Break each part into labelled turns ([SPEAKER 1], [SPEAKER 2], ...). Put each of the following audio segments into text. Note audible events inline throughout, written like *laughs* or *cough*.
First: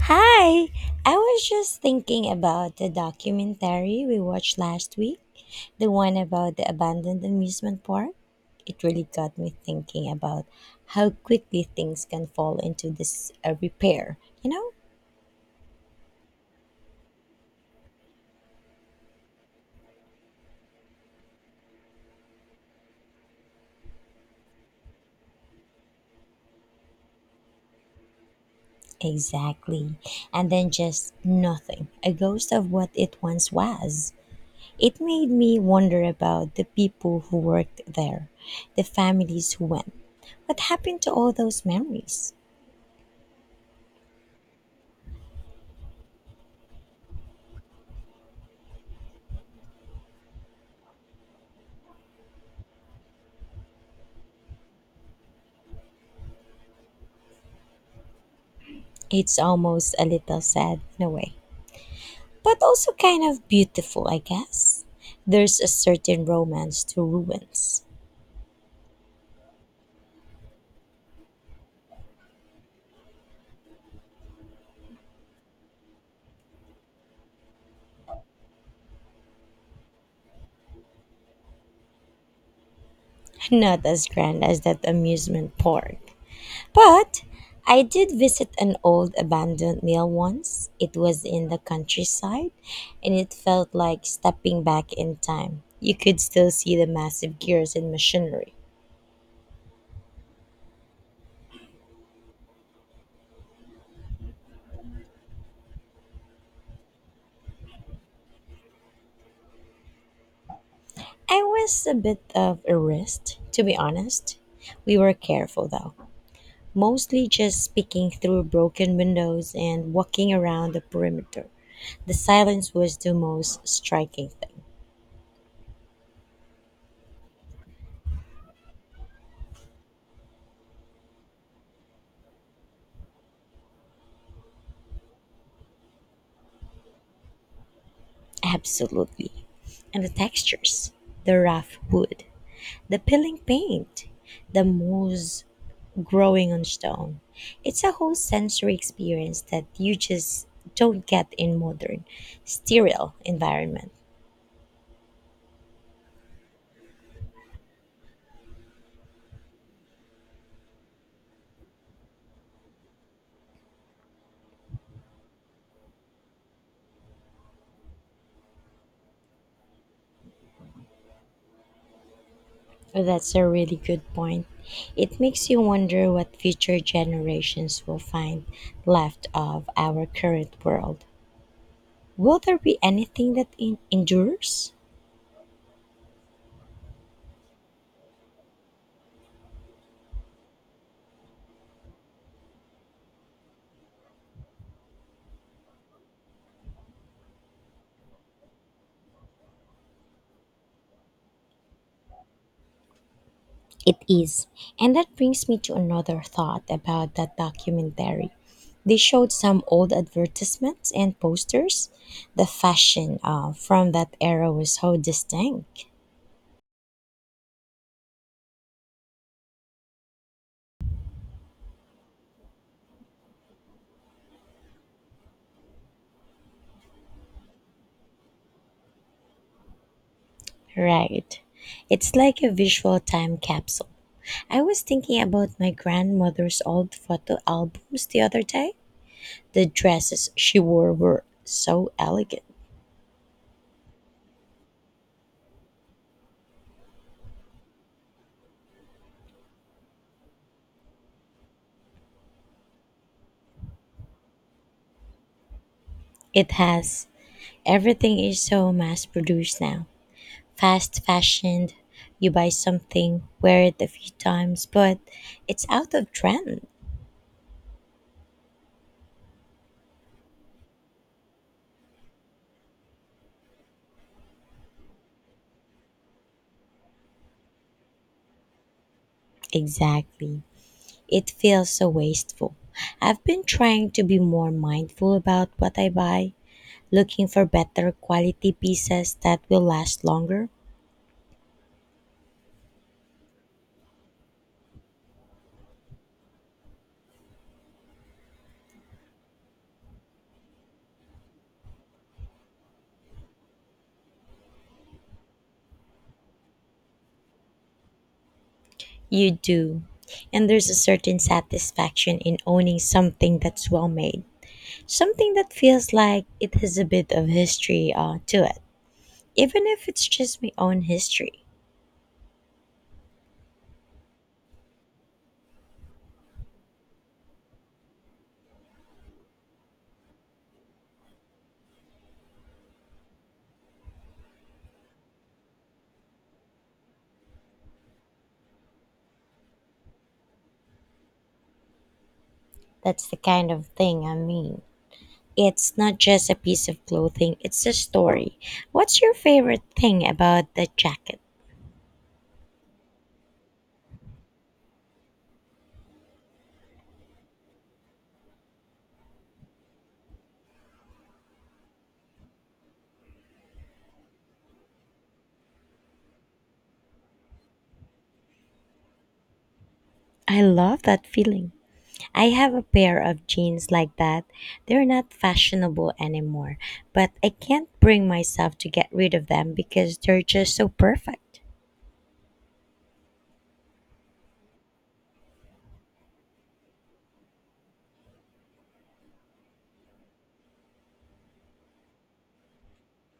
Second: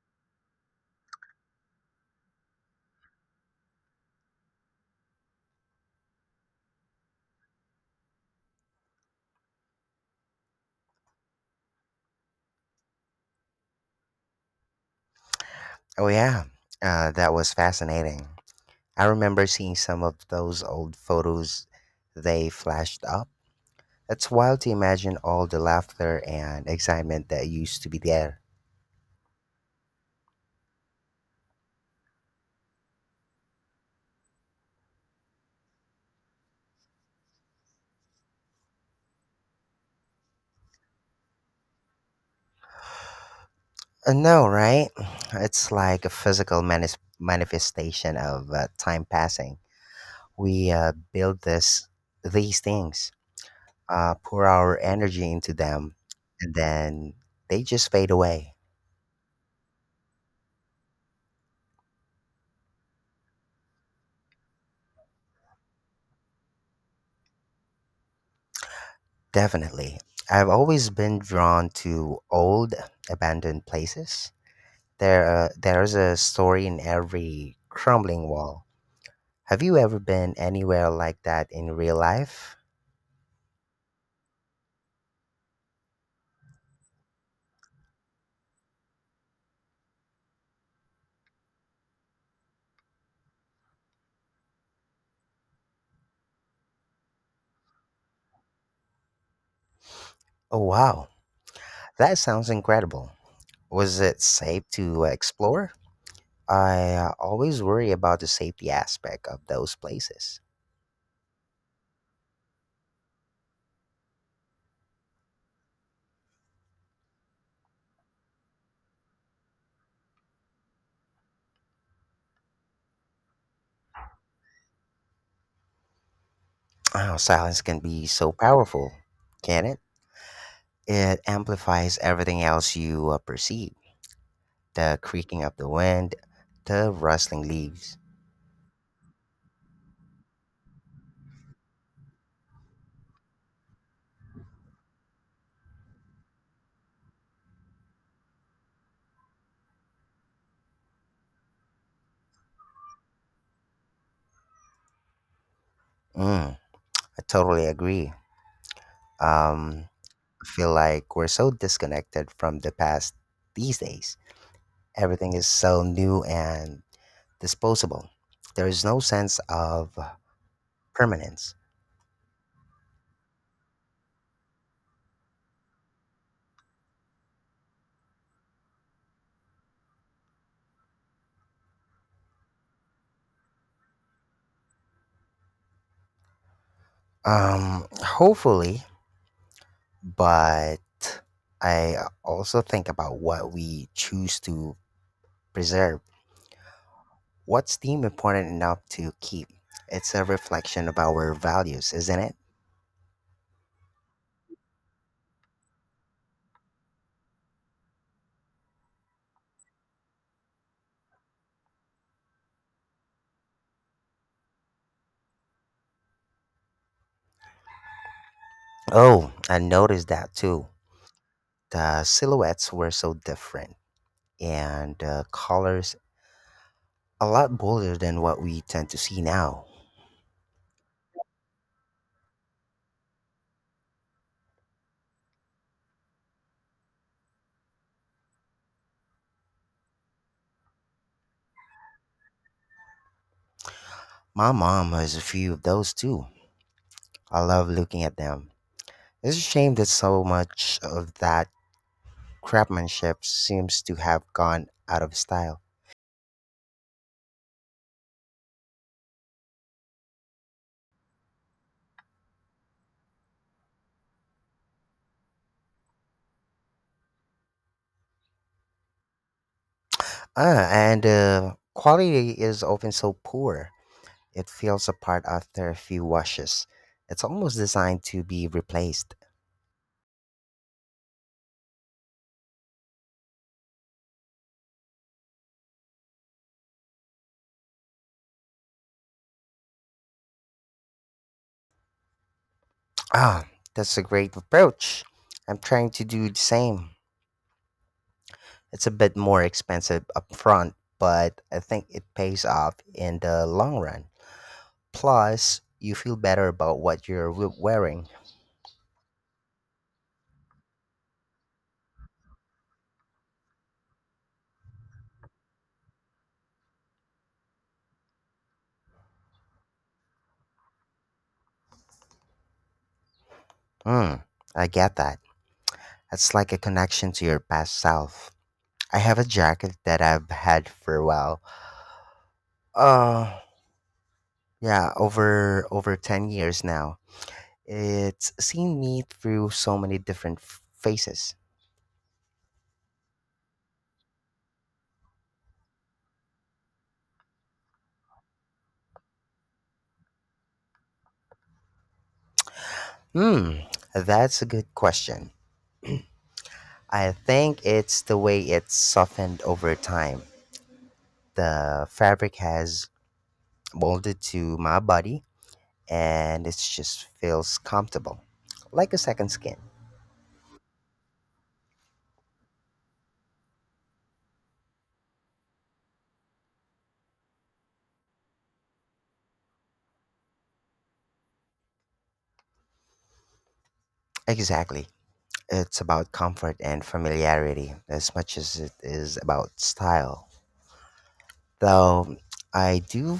[SPEAKER 1] Hi! I was just thinking about the documentary we watched last week, the one about the abandoned amusement park. It really got me thinking about how quickly things can fall into this repair, you know?
[SPEAKER 2] Oh, yeah. That was fascinating. I remember seeing some of those old photos they flashed up. It's wild to imagine all the laughter and excitement that used to be there.
[SPEAKER 1] Exactly. And then just nothing, a ghost of what it once was. It made me wonder about the people who worked there, the families who went. What happened to all those memories?
[SPEAKER 2] No, right? *clears throat* It's like a physical manifestation of time passing. We build these things, pour our energy into them, and then they just fade away.
[SPEAKER 1] It's almost a little sad in a way, but also kind of beautiful, I guess. There's a certain romance to ruins,
[SPEAKER 2] Definitely. I've always been drawn to old, abandoned places. There's a story in every crumbling wall. Have you ever been anywhere like that in real life?
[SPEAKER 1] not as grand as that amusement park. But I did visit an old abandoned mill once. It was in the countryside, and it felt like stepping back in time. You could still see the massive gears and machinery.
[SPEAKER 2] Oh, wow. That sounds incredible. Was it safe to explore? I always worry about the safety aspect of those places.
[SPEAKER 1] I was a bit of a risk, to be honest. We were careful though. Mostly just speaking through broken windows and walking around the perimeter. The silence was the most striking thing.
[SPEAKER 2] Oh, silence can be so powerful, can it? It amplifies everything else you perceive, the creaking of the wind, the rustling leaves.
[SPEAKER 1] Absolutely. And the textures the rough wood, the peeling paint, the moss growing on stone. It's a whole sensory experience that you just don't get in modern, sterile environment.
[SPEAKER 2] Mm, I totally agree. Um, I feel like we're so disconnected from the past these days. Everything is so new and disposable. There is no sense of permanence.
[SPEAKER 1] That's a really good point. It makes you wonder what future generations will find left of our current world. Will there be anything that endures?
[SPEAKER 2] Hopefully, but I also think about what we choose to preserve. What's theme important enough to keep? It's a reflection of our values, isn't it?
[SPEAKER 1] It is. And that brings me to another thought about that documentary. They showed some old advertisements and posters. The fashion from that era was so distinct.
[SPEAKER 2] Oh, I noticed that too. The silhouettes were so different, and the colors a lot bolder than what we tend to see now.
[SPEAKER 1] Right. It's like a visual time capsule. I was thinking about my grandmother's old photo albums the other day. The dresses she wore were so elegant.
[SPEAKER 2] My mom has a few of those too. I love looking at them. It's a shame that so much of that craftsmanship seems to have gone out of style.
[SPEAKER 1] It has everything is so mass produced now. Fast fashioned. You buy something, wear it a few times, but it's out of trend.
[SPEAKER 2] Ah, and quality is often so poor, it falls apart after a few washes. It's almost designed to be replaced.
[SPEAKER 1] Exactly. It feels so wasteful. I've been trying to be more mindful about what I buy, looking for better quality pieces that will last longer.
[SPEAKER 2] Ah, that's a great approach. I'm trying to do the same. It's a bit more expensive upfront, but I think it pays off in the long run. Plus, you feel better about what you're wearing.
[SPEAKER 1] You do. And there's a certain satisfaction in owning something that's well made, something that feels like it has a bit of history to it, even if it's just my own history.
[SPEAKER 2] Hmm, I get that. It's like a connection to your past self. I have a jacket that I've had for a while. Uh yeah, over 10 years now. It's seen me through so many different phases.
[SPEAKER 1] That's the kind of thing I mean. It's not just a piece of clothing, it's a story. What's your favorite thing about that jacket?
[SPEAKER 2] Hmm, that's a good question. I think it's the way it's softened over time. The fabric has molded to my body and it just feels comfortable, like a second skin.
[SPEAKER 1] I love that feeling. I have a pair of jeans like that. They're not fashionable anymore, but I can't bring myself to get rid of them because they're just so perfect.
[SPEAKER 2] Exactly. It's about comfort and familiarity as much as it is about style. Though I do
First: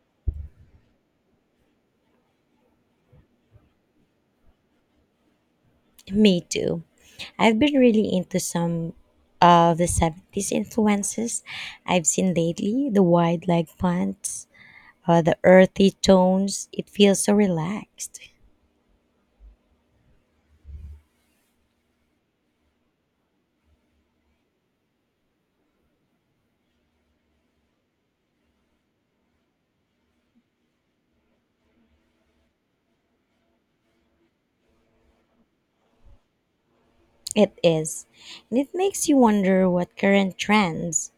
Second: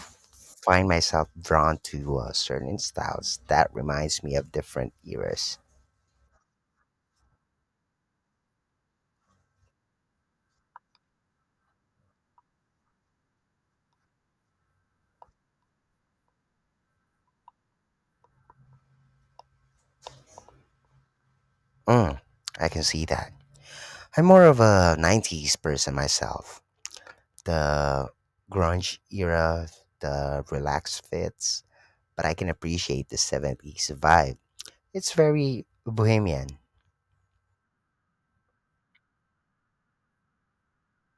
[SPEAKER 2] find myself drawn to certain styles that reminds me of different eras.
[SPEAKER 1] Me too. I've been really into some of the 70s influences I've seen lately the wide leg pants, the earthy tones. It feels so relaxed.
[SPEAKER 2] Mm, I can see that. I'm more of a 90s person myself. The grunge era, the relaxed fits, but I can appreciate the 70s vibe. It's very bohemian.
[SPEAKER 1] It is. And it makes you wonder what current trends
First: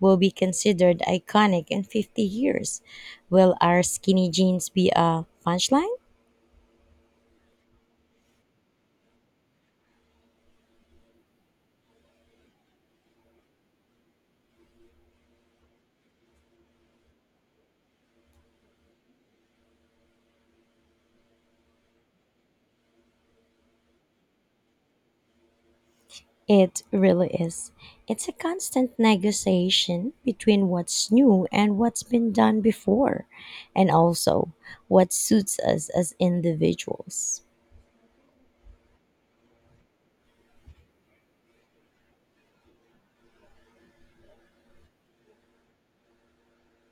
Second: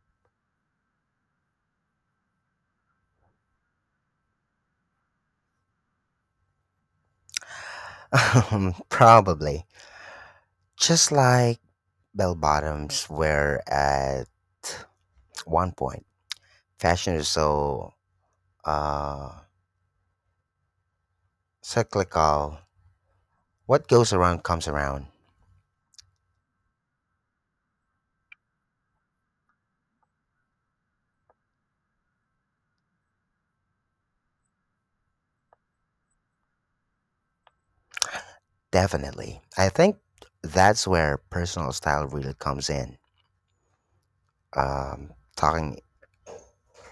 [SPEAKER 1] will be considered iconic in 50 years. Will our skinny jeans be a punchline?
[SPEAKER 2] *laughs* Probably. Just like bell bottoms were at one point. Fashion is so uh, cyclical. What goes around comes around.
[SPEAKER 1] It really is. It's a constant negotiation between what's new and what's been done before, and also what suits us as individuals.
[SPEAKER 2] Definitely. I think that's where personal style really comes in. Um, talking,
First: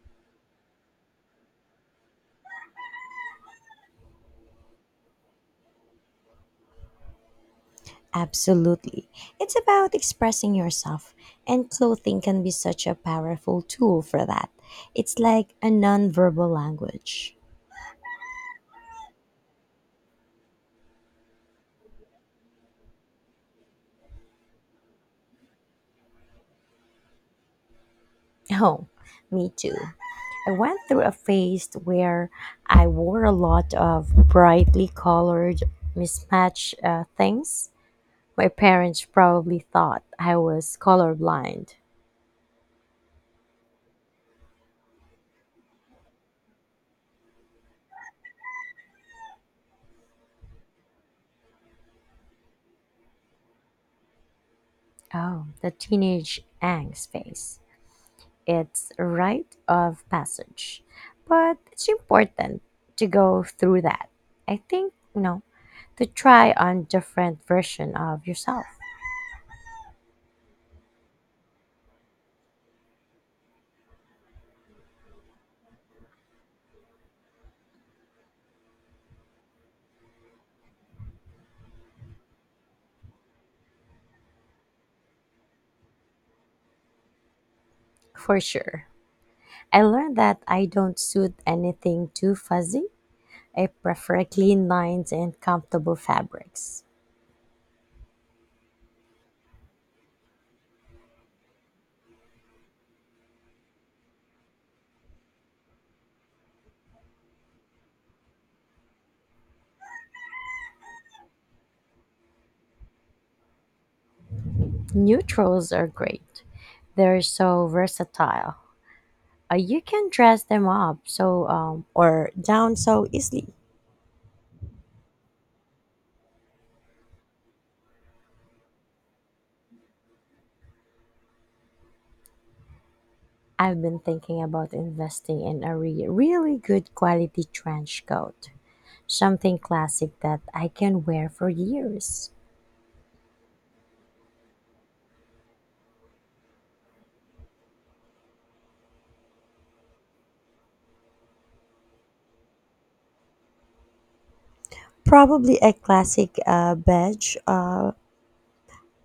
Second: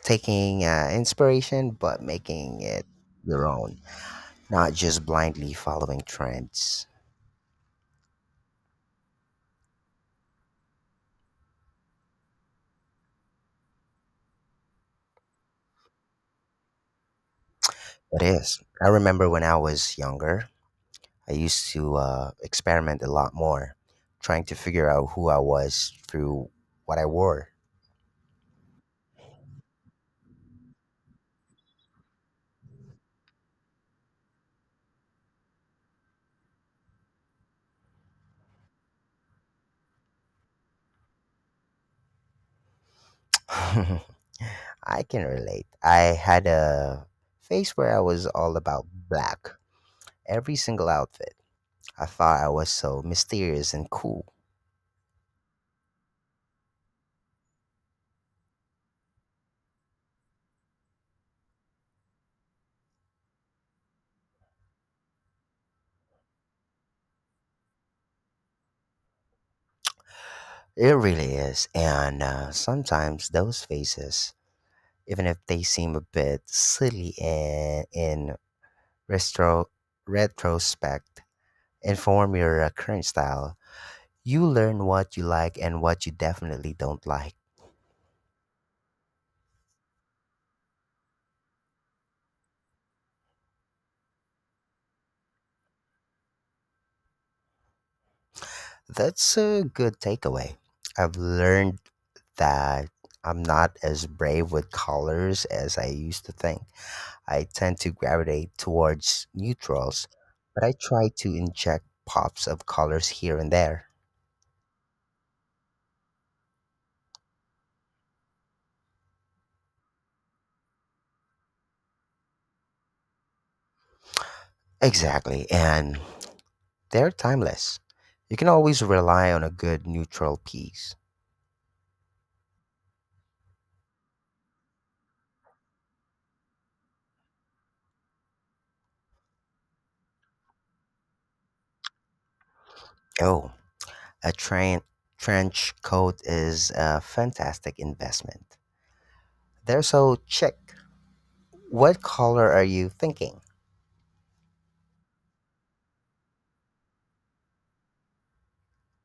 [SPEAKER 2] Taking inspiration, but making it your own, not just blindly following trends.
[SPEAKER 1] Absolutely. It's about expressing yourself, and clothing can be such a powerful tool for that. It's like a nonverbal language.
[SPEAKER 2] It is. I remember when I was younger, I used to experiment a lot more, trying to figure out who I was through what I wore.
[SPEAKER 1] Oh, me too. I went through a phase where I wore a lot of brightly colored, mismatched things. My parents probably thought I was colorblind.
[SPEAKER 2] *laughs* I can relate. I had a phase where I was all about black. Every single outfit. I thought I was so mysterious and cool.
[SPEAKER 1] Oh, the teenage angst phase. It's a rite of passage, but it's important to go through that. I think, you know, to try on different version of yourself.
[SPEAKER 2] It really is. And sometimes those faces, even if they seem a bit silly in retro, retrospect, inform your current style. You learn what you like and what you definitely don't like.
[SPEAKER 1] For sure. I learned that I don't suit anything too fuzzy. I prefer clean lines and comfortable fabrics.
[SPEAKER 2] That's a good takeaway. I've learned that I'm not as brave with colors as I used to think. I tend to gravitate towards neutrals, but I try to inject pops of colors here and there.
[SPEAKER 1] Neutrals are great. They're so versatile. You can dress them up so or down so easily.
[SPEAKER 2] Exactly, and they're timeless. You can always rely on a good neutral piece.
[SPEAKER 1] I've been thinking about investing in a really good quality trench coat, something classic that I can wear for years.
[SPEAKER 2] Oh, a trench coat is a fantastic investment. They're so chic. What color are you thinking?
[SPEAKER 1] Probably a classic beige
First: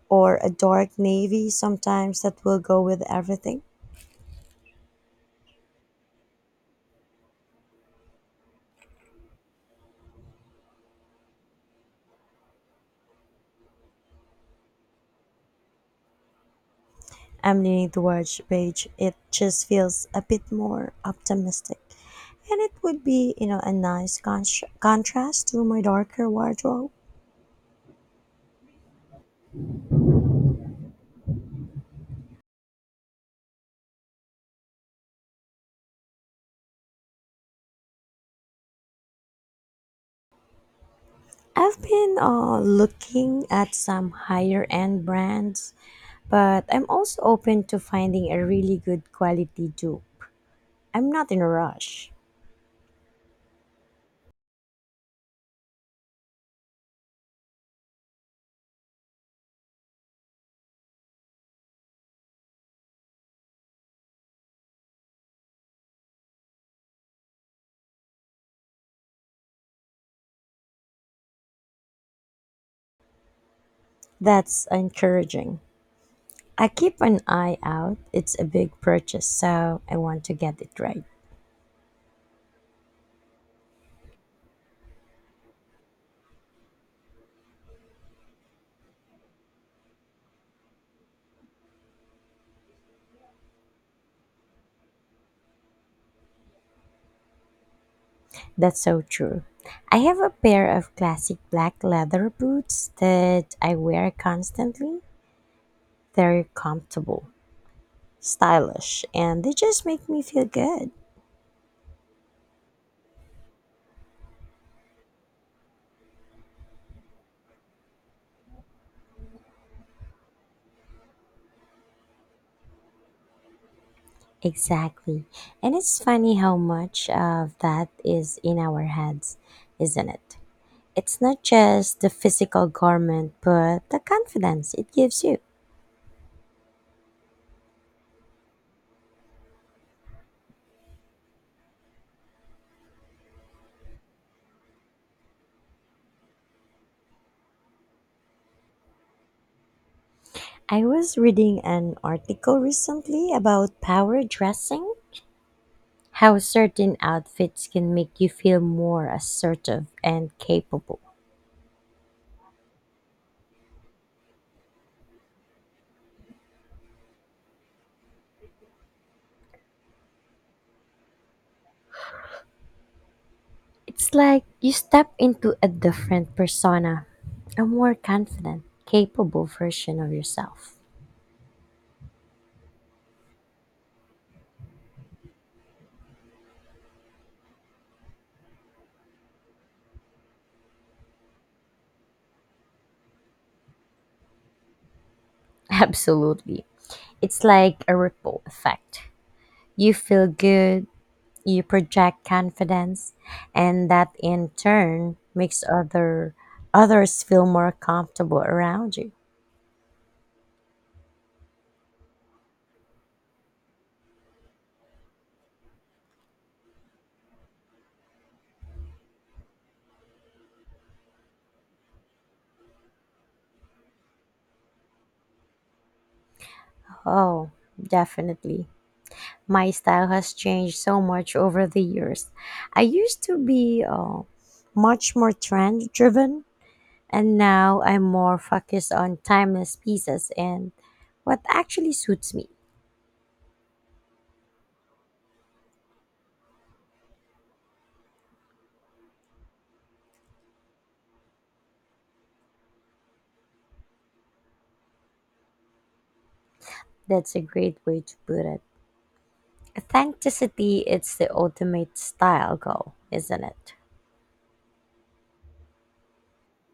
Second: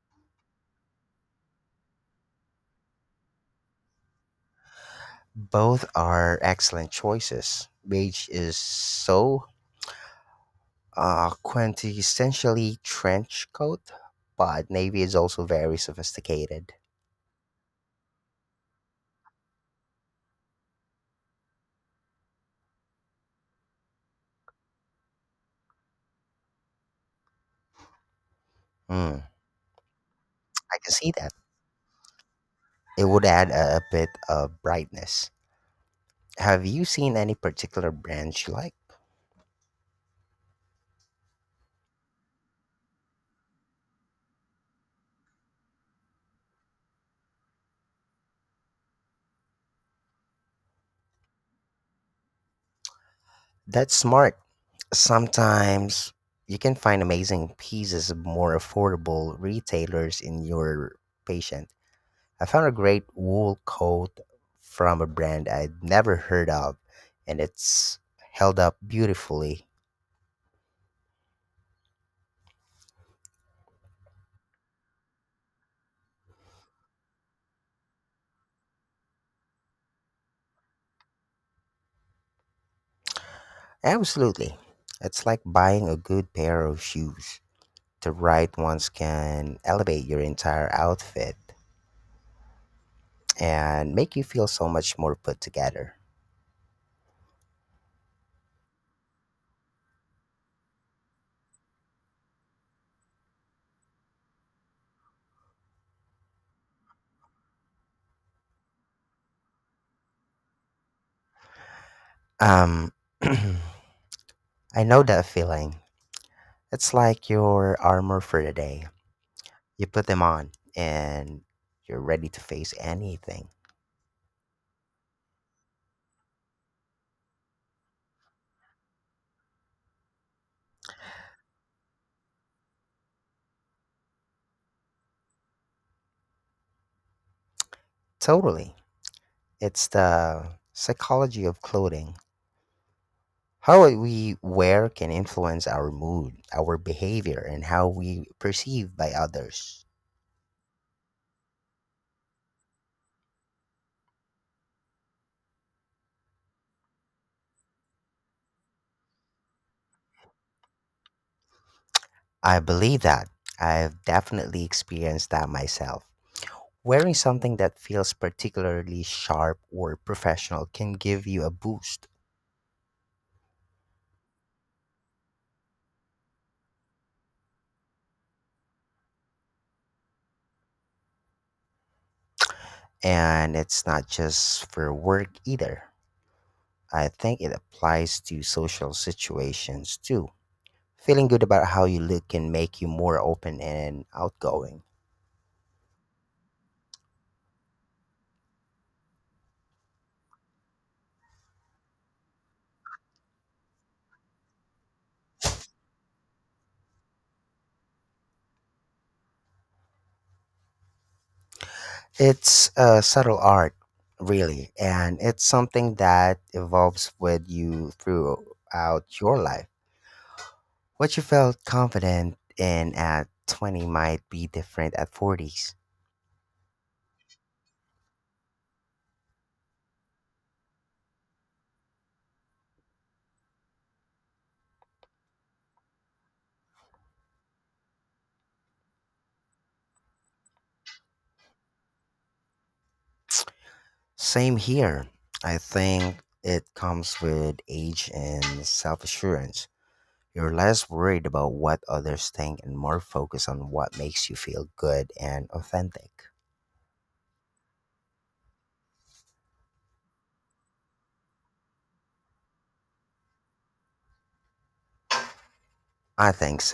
[SPEAKER 1] or a dark navy sometimes that will go with everything.
[SPEAKER 2] Both are excellent choices. Beige is so quintessentially trench coat, but navy is also very sophisticated.
[SPEAKER 1] I'm leaning towards beige. It just feels a bit more optimistic. And it would be, you know, a nice contrast to my darker wardrobe.
[SPEAKER 2] Hmm, I can see that. It would add a bit of brightness. Have you seen any particular brands you like?
[SPEAKER 1] I've been looking at some higher end brands, but I'm also open to finding a really good quality dupe. I'm not in a rush.
[SPEAKER 2] That's smart. Sometimes you can find amazing pieces of more affordable retailers in your patient. I found a great wool coat from a brand I'd never heard of, and it's held up beautifully.
[SPEAKER 1] That's encouraging. I keep an eye out. It's a big purchase, so I want to get it right.
[SPEAKER 2] Absolutely. It's like buying a good pair of shoes. The right ones can elevate your entire outfit and make you feel so much more put together.
[SPEAKER 1] That's so true. I have a pair of classic black leather boots that I wear constantly. They're comfortable, stylish, and they just make me feel good.
[SPEAKER 2] Um, *clears throat* I know that feeling. It's like your armor for the day. You put them on and you're ready to face anything.
[SPEAKER 1] Exactly. And it's funny how much of that is in our heads, isn't it? It's not just the physical garment, but the confidence it gives you.
[SPEAKER 2] Totally. It's the psychology of clothing. How what we wear can influence our mood, our behavior, and how we perceived by others.
[SPEAKER 1] I was reading an article recently about power dressing, how certain outfits can make you feel more assertive and capable.
[SPEAKER 2] I believe that. I've definitely experienced that myself. Wearing something that feels particularly sharp or professional can give you a boost.
[SPEAKER 1] It's like you step into a different persona, a more confident, capable version of yourself.
[SPEAKER 2] And it's not just for work either. I think it applies to social situations too. Feeling good about how you look can make you more open and outgoing.
[SPEAKER 1] *laughs* Absolutely. It's like a ripple effect. You feel good, you project confidence, and that in turn makes others feel more comfortable around you.
[SPEAKER 2] It's a subtle art, really, and it's something that evolves with you throughout your life. What you felt confident in at 20 might be different at 40s.
[SPEAKER 1] Oh, definitely. My style has changed so much over the years. I used to be much more trend driven, and now I'm more focused on timeless pieces and what actually suits me.
[SPEAKER 2] Same here. I think it comes with age and self assurance. You're less worried about what others think and more focused on what makes you feel good and authentic.
[SPEAKER 1] That's a great way to put it. Authenticity, it's the ultimate style goal, isn't it?
[SPEAKER 2] I think so.